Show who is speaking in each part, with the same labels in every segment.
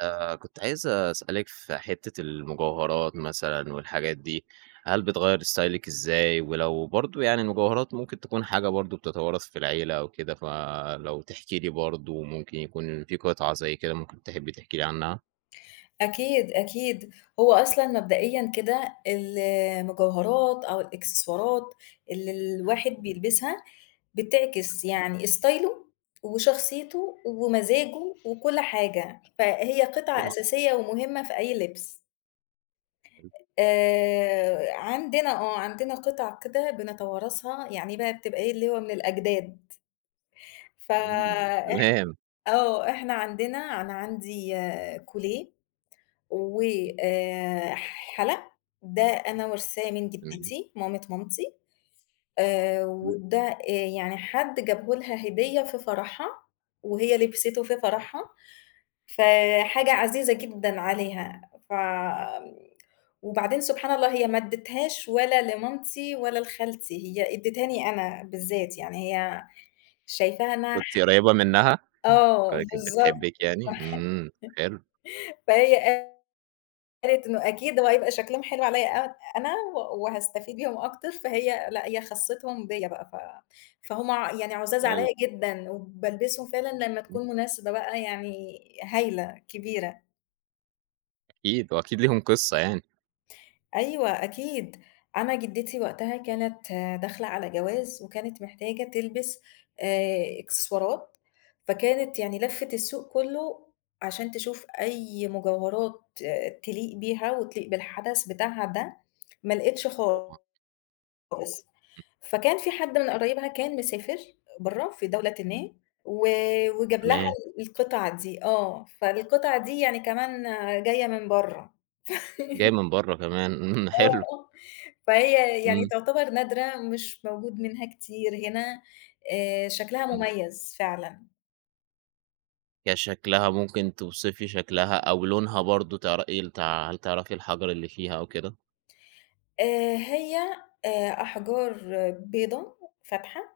Speaker 1: كنت عايز أسألِك في حتّة المجوهرات مثلًا والحاجات دي، هل بتغيّر ستايلِك إزاي؟ ولو برضه يعني المجوهرات ممكن تكون حاجة برضه بتتوارث في العيلة أو كده، فلو تحكي لي برضه ممكن يكون في قطعة زي كده ممكن تحبّي تحكي لي عنها؟
Speaker 2: أكيد، أكيد. هو أصلًا مبدئيًا كده المجوهرات أو الإكسسوارات اللي الواحد بيلبسها بتعكس يعني ستايله وشخصيته ومزاجه وكل حاجة، فهي قطعة
Speaker 1: طبعًا.
Speaker 2: أساسية ومهمة في أي لبس.
Speaker 1: حلو،
Speaker 2: عندنا قطع كده بنتوارثها، يعني بقى بتبقى إيه، اللي هو من الأجداد.
Speaker 1: إمم،
Speaker 2: فإح
Speaker 1: تمام،
Speaker 2: إحنا عندنا أنا عندي كوليه و آآ حَلَق، ده أنا وارثاه من
Speaker 1: تمام،
Speaker 2: جدتي مامة مامتي،
Speaker 1: إمم،
Speaker 2: وده يعني حد جابه لها هدية في فرحها، وهي لبسته في فرحها، فحاجة عزيزة جدًا عليها، وبعدين سبحان الله هي ما ادّتهاش ولا لمامتي ولا لخالتي، هي ادّتهاني أنا بالذات، يعني هي شايفاها إنها
Speaker 1: كنتِ
Speaker 2: ح
Speaker 1: قريّبة منّها؟
Speaker 2: آه
Speaker 1: كانت
Speaker 2: بالضبط.
Speaker 1: بتحبِّك يعني؟ إمم، حلو،
Speaker 2: فهي قالت إنه أكيد هو هيبقى شكلهم حلو عليَّ أنا و وهاستفيد بيهم أكتر، فهي لأ، هي خَصِّتهم بيّا بقى، ف فهُم يعني عُزاز عليَّ
Speaker 1: حلو،
Speaker 2: جدًا، وبالبسهم فعلًا لمّا
Speaker 1: إمم،
Speaker 2: تكون مناسبة بقى يعني هايلة كبيرة.
Speaker 1: أكيد وأكيد ليهم قصّة يعني،
Speaker 2: أيوه أكيد. أنا جدتي وقتها كانت داخلة على جواز، وكانت محتاجة تلبس إكسسوارات، فكانت يعني لفِّت السوق كُلّه عشان تشوف أي مجوهرات تليق بيها وتليق بالحدث بتاعها ده، ما لقيتش خالص.
Speaker 1: طبعًا،
Speaker 2: خالص. فكان في حد من قرايبها كان مسافر برّه في دولةٍ ما و وجاب لها
Speaker 1: تمام،
Speaker 2: القطع دي. فالقطع دي يعني كمان جاية من برّه.
Speaker 1: جاي من برّه كمان، إمم، حلو،
Speaker 2: آه، فهي يعني
Speaker 1: إمم،
Speaker 2: تعتبر نادرة مش موجود منها كتير هنا، شكلها
Speaker 1: إمم.
Speaker 2: مميز فعلًا.
Speaker 1: كشكلها ممكن توصفي شكلها أو لونها برضه تعر إيه تع هل تعرفي الحجر اللي فيها أو كده؟
Speaker 2: هي أحجار بيضا فاتحة،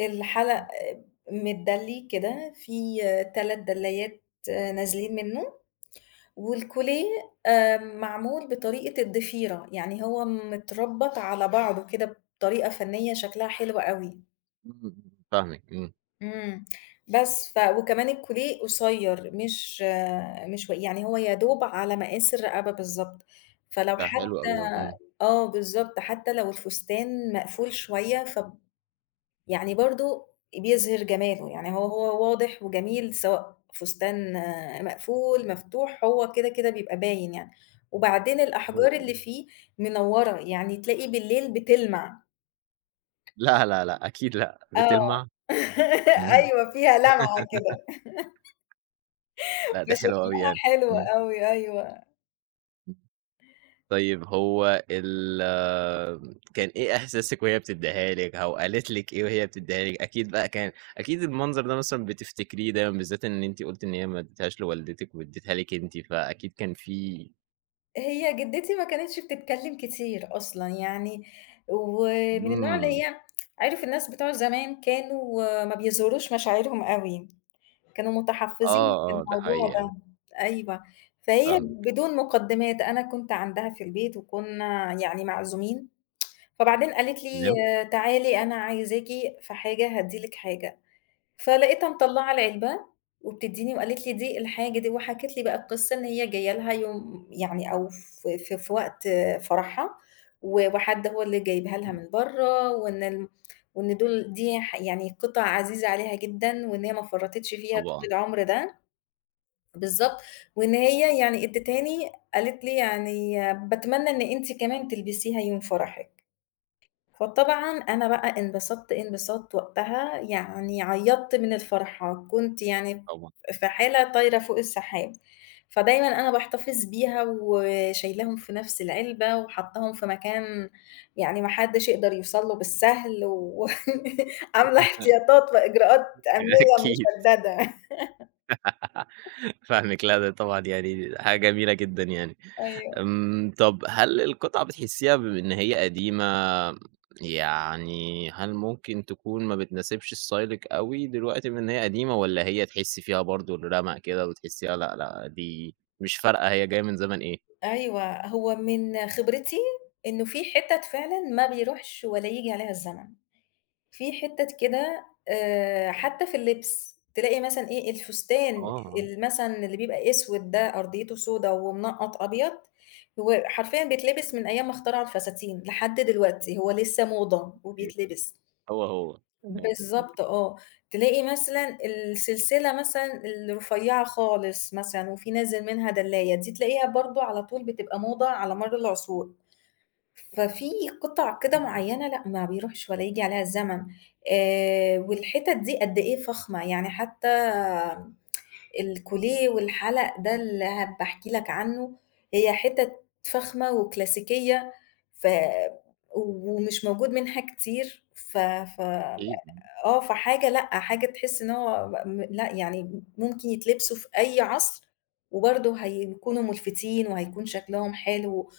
Speaker 2: الحلق متدلي كده، في 3 دلايات نازلين منه. والكوليه معمول بطريقة الضفيرة، يعني هو متربّط على بعضه كده بطريقة فنية شكلها حلو أوي.
Speaker 1: إمم، إمم، فاهمِك، إمم،
Speaker 2: إمم. بس، وكمان الكوليه قصيّر مش مش و يعني هو يا دوب على مقاس الرقبة بالضبط، فلو
Speaker 1: ده حلو
Speaker 2: حتى
Speaker 1: أوي ده، إمم،
Speaker 2: آه بالضبط، حتى لو الفستان مقفول شوية، يعني برضه بيظهر جماله، يعني هو واضح وجميل سواء فستان مقفول، مفتوح، هو كده، كده بيبقى باين يعني. وبعدين
Speaker 1: أيوه
Speaker 2: الأحجار
Speaker 1: طبعًا.
Speaker 2: اللي فيه منوّرة، يعني تلاقي بالليل بتلمع.
Speaker 1: لأ، لأ، لأ، أكيد لأ،
Speaker 2: آه.
Speaker 1: بتلمع؟ إمم.
Speaker 2: أيوه، فيها لمعة كده.
Speaker 1: لأ، ده حلو أوي
Speaker 2: فشكلها
Speaker 1: يعني.
Speaker 2: حلو
Speaker 1: إمم،
Speaker 2: أوي، أيوه.
Speaker 1: إمم. طيب هو ال آمم، كان إيه إحساسِك وهي بتدّيها لِك أو قالت لِك إيه وهي بتدّيها لِك؟ أكيد بقى كان أكيد المنظر ده مثلًا بتفتكريه دايمًا، بالذات إن أنتِ قُلتِ إن هي ما ادّتهاش لوالدتِك وادّتها لِك أنتِ، فأكيد كان في
Speaker 2: هي جدتي ما كانتش بتتكلم كتير أصلًا يعني، ومن النوع اللي
Speaker 1: إمم.
Speaker 2: هي عارف الناس بتوع زمان كانوا ما بيظهروش مشاعرهم أوي. كانوا متحفّظين
Speaker 1: آه،
Speaker 2: في
Speaker 1: آه، ده
Speaker 2: الموضوع
Speaker 1: حقيقي أنا
Speaker 2: ده. أيوه. فهي
Speaker 1: فاهمِك،
Speaker 2: بدون مقدمات، أنا كنت عندها في البيت وكنا يعني معزومين، فبعدين قالت لي
Speaker 1: تمام،
Speaker 2: تعالي أنا عايزاكِ في حاجة هادّي لِك حاجة. فلقيتها مطلّعة العلبة وبتدّيني وقالت لي دي الحاجة دي وحكِت لي بقى القصّة إن هي جاية لها يوم يعني أو في وقت فرحها و وحد هو اللي جايبها لها من برّه وإن دول دي يعني قطع عزيزة عليها جدًا وإن هي ما فرّطِتش فيها طول
Speaker 1: طبعًا،
Speaker 2: العمر ده. بالضبط. وإن هي يعني ادّتهاني قالت لي يعني باتمنى إن أنتِ كمان تلبسيها يوم فرحِك. فطبعًا أنا بقى انبسطت انبساط وقتها، يعني عيّطت من الفرحة، كنت يعني
Speaker 1: طبعًا.
Speaker 2: في حالة طايرة فوق السحاب، فدايمًا أنا باحتفظ بيها وشايلاهم في نفْس العلبة وحاطاهم في مكان يعني ما حدّش يقدر يوصل له بالسهل و عاملة احتياطات وإجراءات أمنية
Speaker 1: أكيد.
Speaker 2: مشددة.
Speaker 1: فاهمِك، لأ ده طبعًا يعني حاجة جميلة جدًا يعني.
Speaker 2: أيوه،
Speaker 1: آمم، طب هل القطعة بتحسيها بما إن هي قديمة، يعني هل ممكن تكون ما بتناسبش ستايلِك أوي دلوقتي بما إن هي قديمة، والّا هي تحسي فيها برضه الرَمق كده وتحسيها لأ، لأ دي مش فارقة هي جاية من زمن إيه؟
Speaker 2: أيوه، هو من خبرتي إنه في حِتَت فعلًا ما بيروحش ولا ييجي عليها الزمن. في حتت كده حتى في اللبس، تلاقي مثلًا إيه، الفستان
Speaker 1: آه،
Speaker 2: مثلًا اللي بيبقى أسود ده أرضيته سودا ومنقّط أبيض، هو حرفيًا بيتلبس من أيام ما اخترعوا الفساتين لحد دلوقتي، هو لسه موضة
Speaker 1: أيوه،
Speaker 2: وبيتلبس.
Speaker 1: هو، هو، تمام،
Speaker 2: بالضبط آه. تلاقي مثلًا السلسلة مثلًا الرفيّعة خالص مثلًا وفي نازل منها دلاية، دي تلاقيها برضه على طول بتبقى موضة على مَر العصور. ففي قطع كده معيّنة لأ، ما بيروحش ولا ييجي عليها الزمن، والحتت دي قد إيه فخمة، يعني حتى الكوليه والحلق ده اللي باحكي لك عنه، هي حتت فخمة وكلاسيكية، ف ومش موجود منها كتير. ف ف
Speaker 1: أكيد،
Speaker 2: آه، فحاجة لأ، حاجة تحس إن هو لأ، يعني ممكن يتلبسوا في أي عصر وبرضه هيكونوا ملفتين وهيكون شكلهم حلو،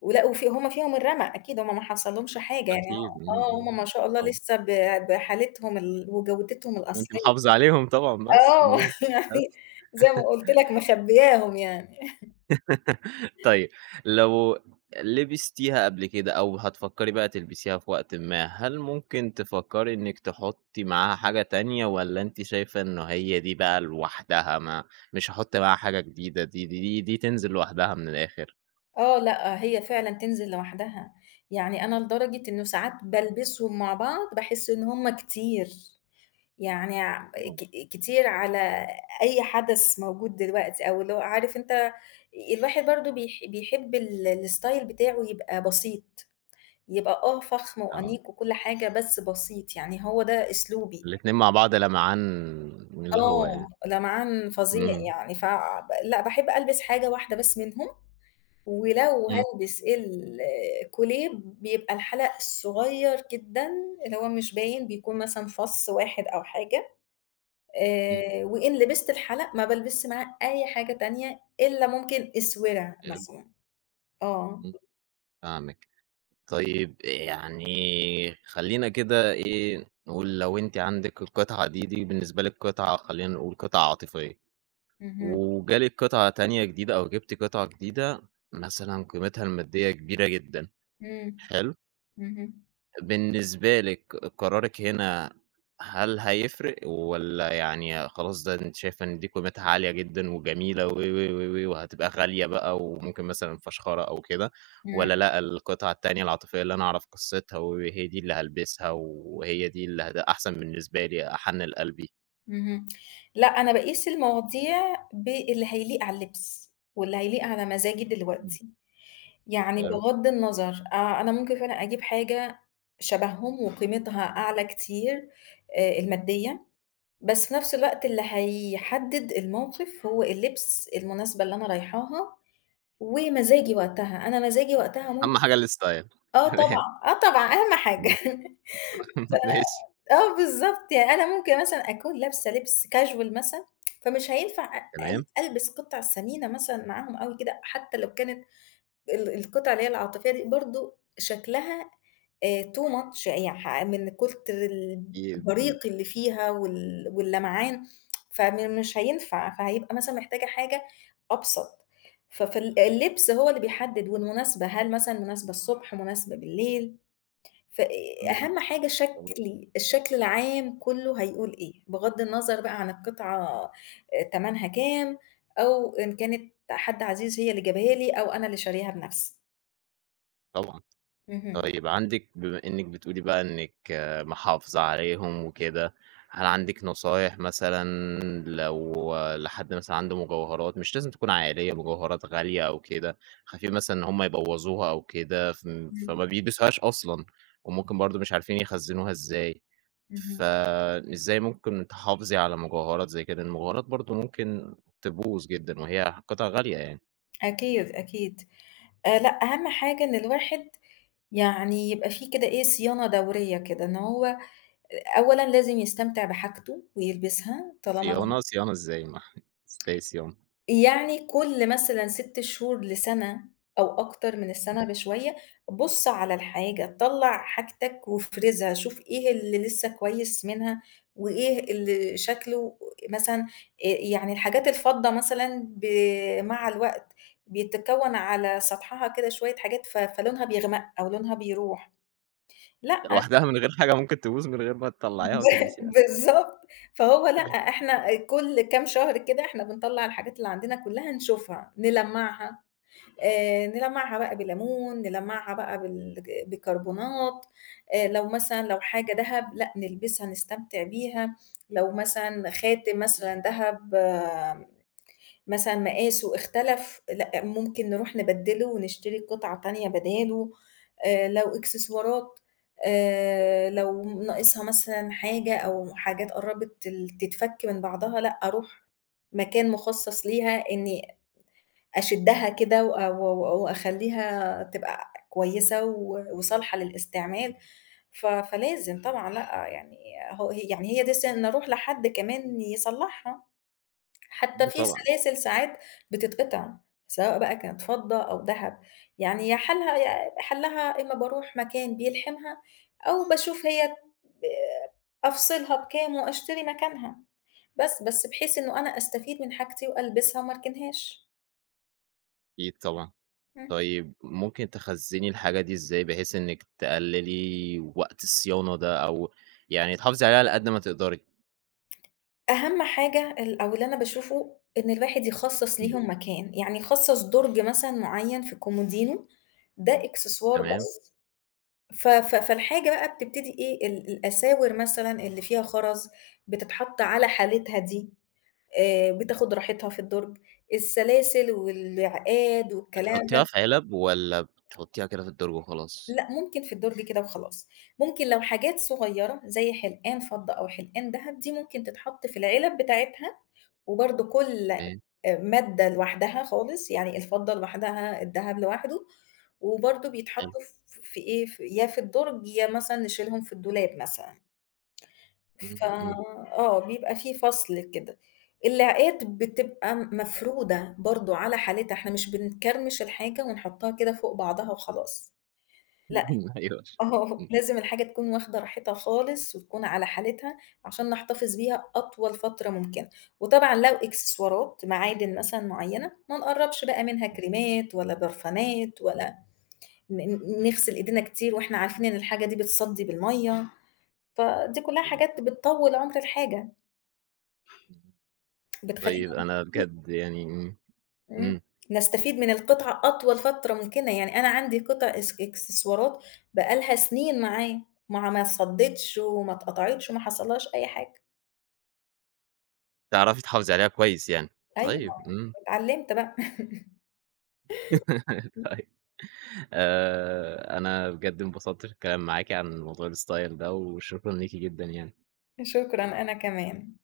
Speaker 2: ولأ، وفي هم فيهم الرَمق أكيد هم ما حصلهمش حاجة يعني
Speaker 1: أكيد، إمم،
Speaker 2: آه،
Speaker 1: إمم،
Speaker 2: هم ما
Speaker 1: إمم،
Speaker 2: شاء الله
Speaker 1: طبعًا،
Speaker 2: لسه ب بحالتهم وجودتهم
Speaker 1: وأنتِ
Speaker 2: الأصلية.
Speaker 1: محافظة عليهم طبعًا بس،
Speaker 2: آه.
Speaker 1: إمم،
Speaker 2: يعني
Speaker 1: بس.
Speaker 2: زي ما قُلت لك مخبياهم يعني.
Speaker 1: طيب لو لبستيها قبل كده أو هتفكّري بقى تلبسيها في وقتٍ ما، هل ممكن تفكّري إنِّك تحُطّي معاها حاجة تانية والّا أنتِ شايفة إنه هي دي بقى لوحدها ما مش هاحُط معاها حاجة جديدة، دي تنزل لوحدها من الآخر؟
Speaker 2: آه، لأ، هي فعلًا تنزل لوحدها، يعني أنا لدرجة إنه ساعات بالبسهم مع بعض باحس إن هم كتير. يعني ع
Speaker 1: آه،
Speaker 2: ك كتير على أي حدث موجود دلوقتي، أو اللي هو عارف أنت الواحد برضه بيحب ال الstyle بتاعه يبقى بسيط، يبقى فخم
Speaker 1: فاهمِك.
Speaker 2: وأنيق وكل حاجة بس بسيط، يعني هو ده أسلوبي.
Speaker 1: الاتنين مع بعض لمعان من اللي هو
Speaker 2: آه،
Speaker 1: يعني.
Speaker 2: لمعان فظيع
Speaker 1: إمم.
Speaker 2: يعني، ف ب لأ باحب ألبس حاجة واحدة بس منهم، ولو
Speaker 1: إمم،
Speaker 2: هالبس الكوليه بيبقى الحلق صغير جدًا، اللي هو مش باين، بيكون مثلًا فَص واحد أو حاجة.
Speaker 1: إمم،
Speaker 2: وإن لبست الحلق ما بالبسش معاه أي حاجة تانية إلا ممكن أسورة
Speaker 1: حلو،
Speaker 2: مثلًا. آه.
Speaker 1: إمم، فاهمِك. طيب يعني خلّينا كده إيه، نقول لو أنتِ عندِك القطعة دي، دي بالنسبة لِك قطعة خلّينا نقول قطعة عاطفية،
Speaker 2: اهم.
Speaker 1: وجالِك قطعة تانية جديدة أو جبتِ قطعة جديدة مثلًا قيمتها المادية كبيرة جدًا،
Speaker 2: إمم.
Speaker 1: حلو؟
Speaker 2: اهم.
Speaker 1: بالنسبة لِك قرارِك هنا هل هيفرق والّا يعني خلاص ده أنتِ شايفة إن دي قيمتها عالية جدًا وجميلة و، و، و، و، وهتبقى غالية بقى وممكن مثلًا فشخرة أو كده،
Speaker 2: إمم.
Speaker 1: والّا لأ القطعة التانية العاطفية اللي أنا أعرف قصتها وهي دي اللي هالبسها وهي دي اللي أحسن بالنسبة لي أحنّن لقلبي؟
Speaker 2: اهم. لأ، أنا باقيس المواضيع باللي هيليق على اللبس، واللي هيليق على مزاجي
Speaker 1: إمم،
Speaker 2: دلوقتي. يعني
Speaker 1: حلو،
Speaker 2: بغض النظر أنا ممكن فعلًا أجيب حاجة شبههم وقيمتها أعلى كتير المادية، بس في نفس الوقت اللي هيحدد الموقف هو اللبس المناسبة اللي أنا رايحاها ومزاجي وقتها، أنا مزاجي وقتها
Speaker 1: أهم
Speaker 2: ممكن
Speaker 1: حاجة الstyle.
Speaker 2: آه
Speaker 1: تمام،
Speaker 2: طبعًا، آه طبعًا أهم حاجة.
Speaker 1: إمم، ماشي،
Speaker 2: آه بالضبط، يعني أنا ممكن مثلًا أكون لابسة لبس casual مثلًا، فمش هينفع أ
Speaker 1: تمام،
Speaker 2: أل ألبس قطع ثمينة مثلًا معاهم أوي كده، حتى لو كانت القطع اللي هي العاطفية دي برضه شكلها too much يع ح من كتر
Speaker 1: أكيد، إمم،
Speaker 2: البريق اللي فيها واللمعان مش هينفع، فهيبقى مثلًا محتاجة حاجة أبسط. فال اللبس هو اللي بيحدد والمناسبة، هل مثلًا مناسبة الصبح، مناسبة بالليل، ف
Speaker 1: إمم،
Speaker 2: أهم حاجة
Speaker 1: طبعًا،
Speaker 2: شكلي الشكل العام كلّه هيقول إيه، بغض النظر بقى عن القطعة تمنها كام، أو إن كانت حد عزيز هي اللي جابها لي أو أنا اللي شارياها بنفسي.
Speaker 1: طبعًا.
Speaker 2: اهم.
Speaker 1: طيب عندِك بما إنِّك بتقولي بقى إنِّك آه، محافظة عليهم وكده، هل عندِك نصايح مثلًا لو آه، لحد مثلًا عنده مجوهرات مش لازم تكون عائلية، مجوهرات غالية أو كده، خايفين مثلًا إن هم يبوّظوها أو كده
Speaker 2: إمم.
Speaker 1: فما بيلبسوهاش أصلًا، وممكن برضه مش عارفين يخزّنوها إزاي،
Speaker 2: اهم.
Speaker 1: فإزاي ممكن تحافظي على مجوهرات زي كده؟ المجوهرات برضه ممكن تبوظ جدًا وهي قطع غالية يعني،
Speaker 2: أكيد، أكيد. لأ، أهم حاجة إن الواحد يعني يبقى في كده إيه، صيانة دورية كده، إن هو أولًا لازم يستمتع بحاجته ويلبسها طالما
Speaker 1: صيانة، صيانة إزاي؟ ما إزاي صيانة؟
Speaker 2: يعني كل مثلًا 6 شهور لسَنة أو أكتر من السَنة بشوية، بُص على الحاجة، طلّع حاجتك وافرزها، شوف إيه اللي لسه كويس منها وإيه اللي شكله مثلًا يعني الحاجات الفضة مثلًا مع الوقت بيتكوّن على سطحها كده شوية حاجات فلونها بيغمق أو لونها بيروح. لأ.
Speaker 1: ده لوحدها من غير حاجة ممكن تبوظ من غير ما تطلّعيها
Speaker 2: ب
Speaker 1: وتلمسيها؟
Speaker 2: بالضبط. فهو لأ، إحنا كل كام شهر كده إحنا بنطلّع الحاجات اللي عندنا كلّها نشوفها، نلمّعها. نلمّعها بقى بليمون، نلمّعها بقى بيكربونات، لو مثلًا لو حاجة دهب، لأ نلبسها نستمتع بيها، لو مثلًا خاتم مثلًا دهب مثلًا مقاسه اختلف، لأ ممكن نروح نبدّله ونشتري قطعة تانية بداله، لو إكسسوارات لو ناقصها مثلًا حاجة أو حاجات قرّبت تتفك من بعضها، لأ أروح مكان مخصص ليها إن أشدّها كده وأ و و وأخلّيها تبقى كويسة و وصالحة للاستعمال، فلازم طبعًا لأ، يعني هو هي يعني هي دي سِنّ أروح لحد كمان يصلّحها، حتى
Speaker 1: إمم
Speaker 2: في
Speaker 1: طبعًا،
Speaker 2: سلاسل ساعات بتتقطع، سواء بقى كانت فضة أو دهب، يعني يا حالها يا حلّها إمّا باروح مكان بيلحمها أو باشوف هي ب أفصلها بكام وأشتري مكانها، بس بحيث إنه أنا أستفيد من حاجتي وألبسها وما أركنهاش.
Speaker 1: أكيد طبعًا.
Speaker 2: إمم.
Speaker 1: طيب ممكن تخزّني الحاجة دي إزاي بحيث إنِّك تقلّلي وقت الصيانة ده أو يعني تحافظي عليها على قد ما تقدري؟
Speaker 2: أهم حاجة أو اللي أنا باشوفه، إن الواحد يخصّص
Speaker 1: إمم.
Speaker 2: ليهم مكان، يعني يخصّص درج مثلًا معيّن في كومودينو ده إكسسوار
Speaker 1: تمام،
Speaker 2: بس، ف ف فالحاجة بقى بتبتدي إيه، الأساور مثلًا اللي فيها خرز بتتحط على حالتها دي، بتاخد راحتها في الدرج، السلاسل والعقاد والكلام ده،
Speaker 1: بتحطّيها في علب والّا بتحطّيها كده في الدرج وخلاص؟
Speaker 2: لأ ممكن في الدرج كده وخلاص، ممكن لو حاجات صغيّرة زي حلقان فضة أو حلقان دهب دي ممكن تتحط في العلب بتاعتها وبرضه كل
Speaker 1: تمام،
Speaker 2: مادة لوحدها خالص، يعني الفضة لوحدها، الدهب لوحده، وبرضه
Speaker 1: حلو.
Speaker 2: بيتحطّوا في إيه، يا في الدُرج يا مثلًا نشيلهم في الدولاب مثلًا. ف
Speaker 1: إمم، إمم.
Speaker 2: آه، بيبقى في فصل كده. اللعقات بتبقى مفرودة برضه على حالتها، إحنا مش بنكرمش الحاجة ونحطّها كده فوق بعضها وخلاص، لأ
Speaker 1: أيوه.
Speaker 2: آه،
Speaker 1: إمم،
Speaker 2: لازم الحاجة تكون واخدة راحتها خالص وتكون على حالتها عشان نحتفظ بيها أطول فترة ممكنة، وطبعًا لو إكسسوارات معادن مثلًا معيّنة ما نقرّبش بقى منها
Speaker 1: إمم.
Speaker 2: كريمات ولا برفانات ولا ن ن نغسل إيدينا كتير وإحنا عارفين إن الحاجة دي بتصدّي بالمَيّة، فدي كلّها حاجات بتطوّل عُمر الحاجة، بتخلّينا
Speaker 1: طيب أنا بجد يعني إمم،
Speaker 2: إمم،
Speaker 1: إمم.
Speaker 2: نستفيد من القطعة أطول فترة ممكنة، يعني أنا عندي قطع إكسسوارات بقى لها سنين معايا، ما اتصدِّتش وما اتقطعتش وما حصلهاش أي حاجة.
Speaker 1: تعرفي تحافظي عليها كويس يعني.
Speaker 2: أيوه،
Speaker 1: طيب، إمم.
Speaker 2: اتعلِّمت بقى.
Speaker 1: أنا بجد انبسطت في الكلام معاكِ عن موضوع الstyle ده، وشكرًا ليكِ جدًا يعني.
Speaker 2: شكرًا، أنا كمان.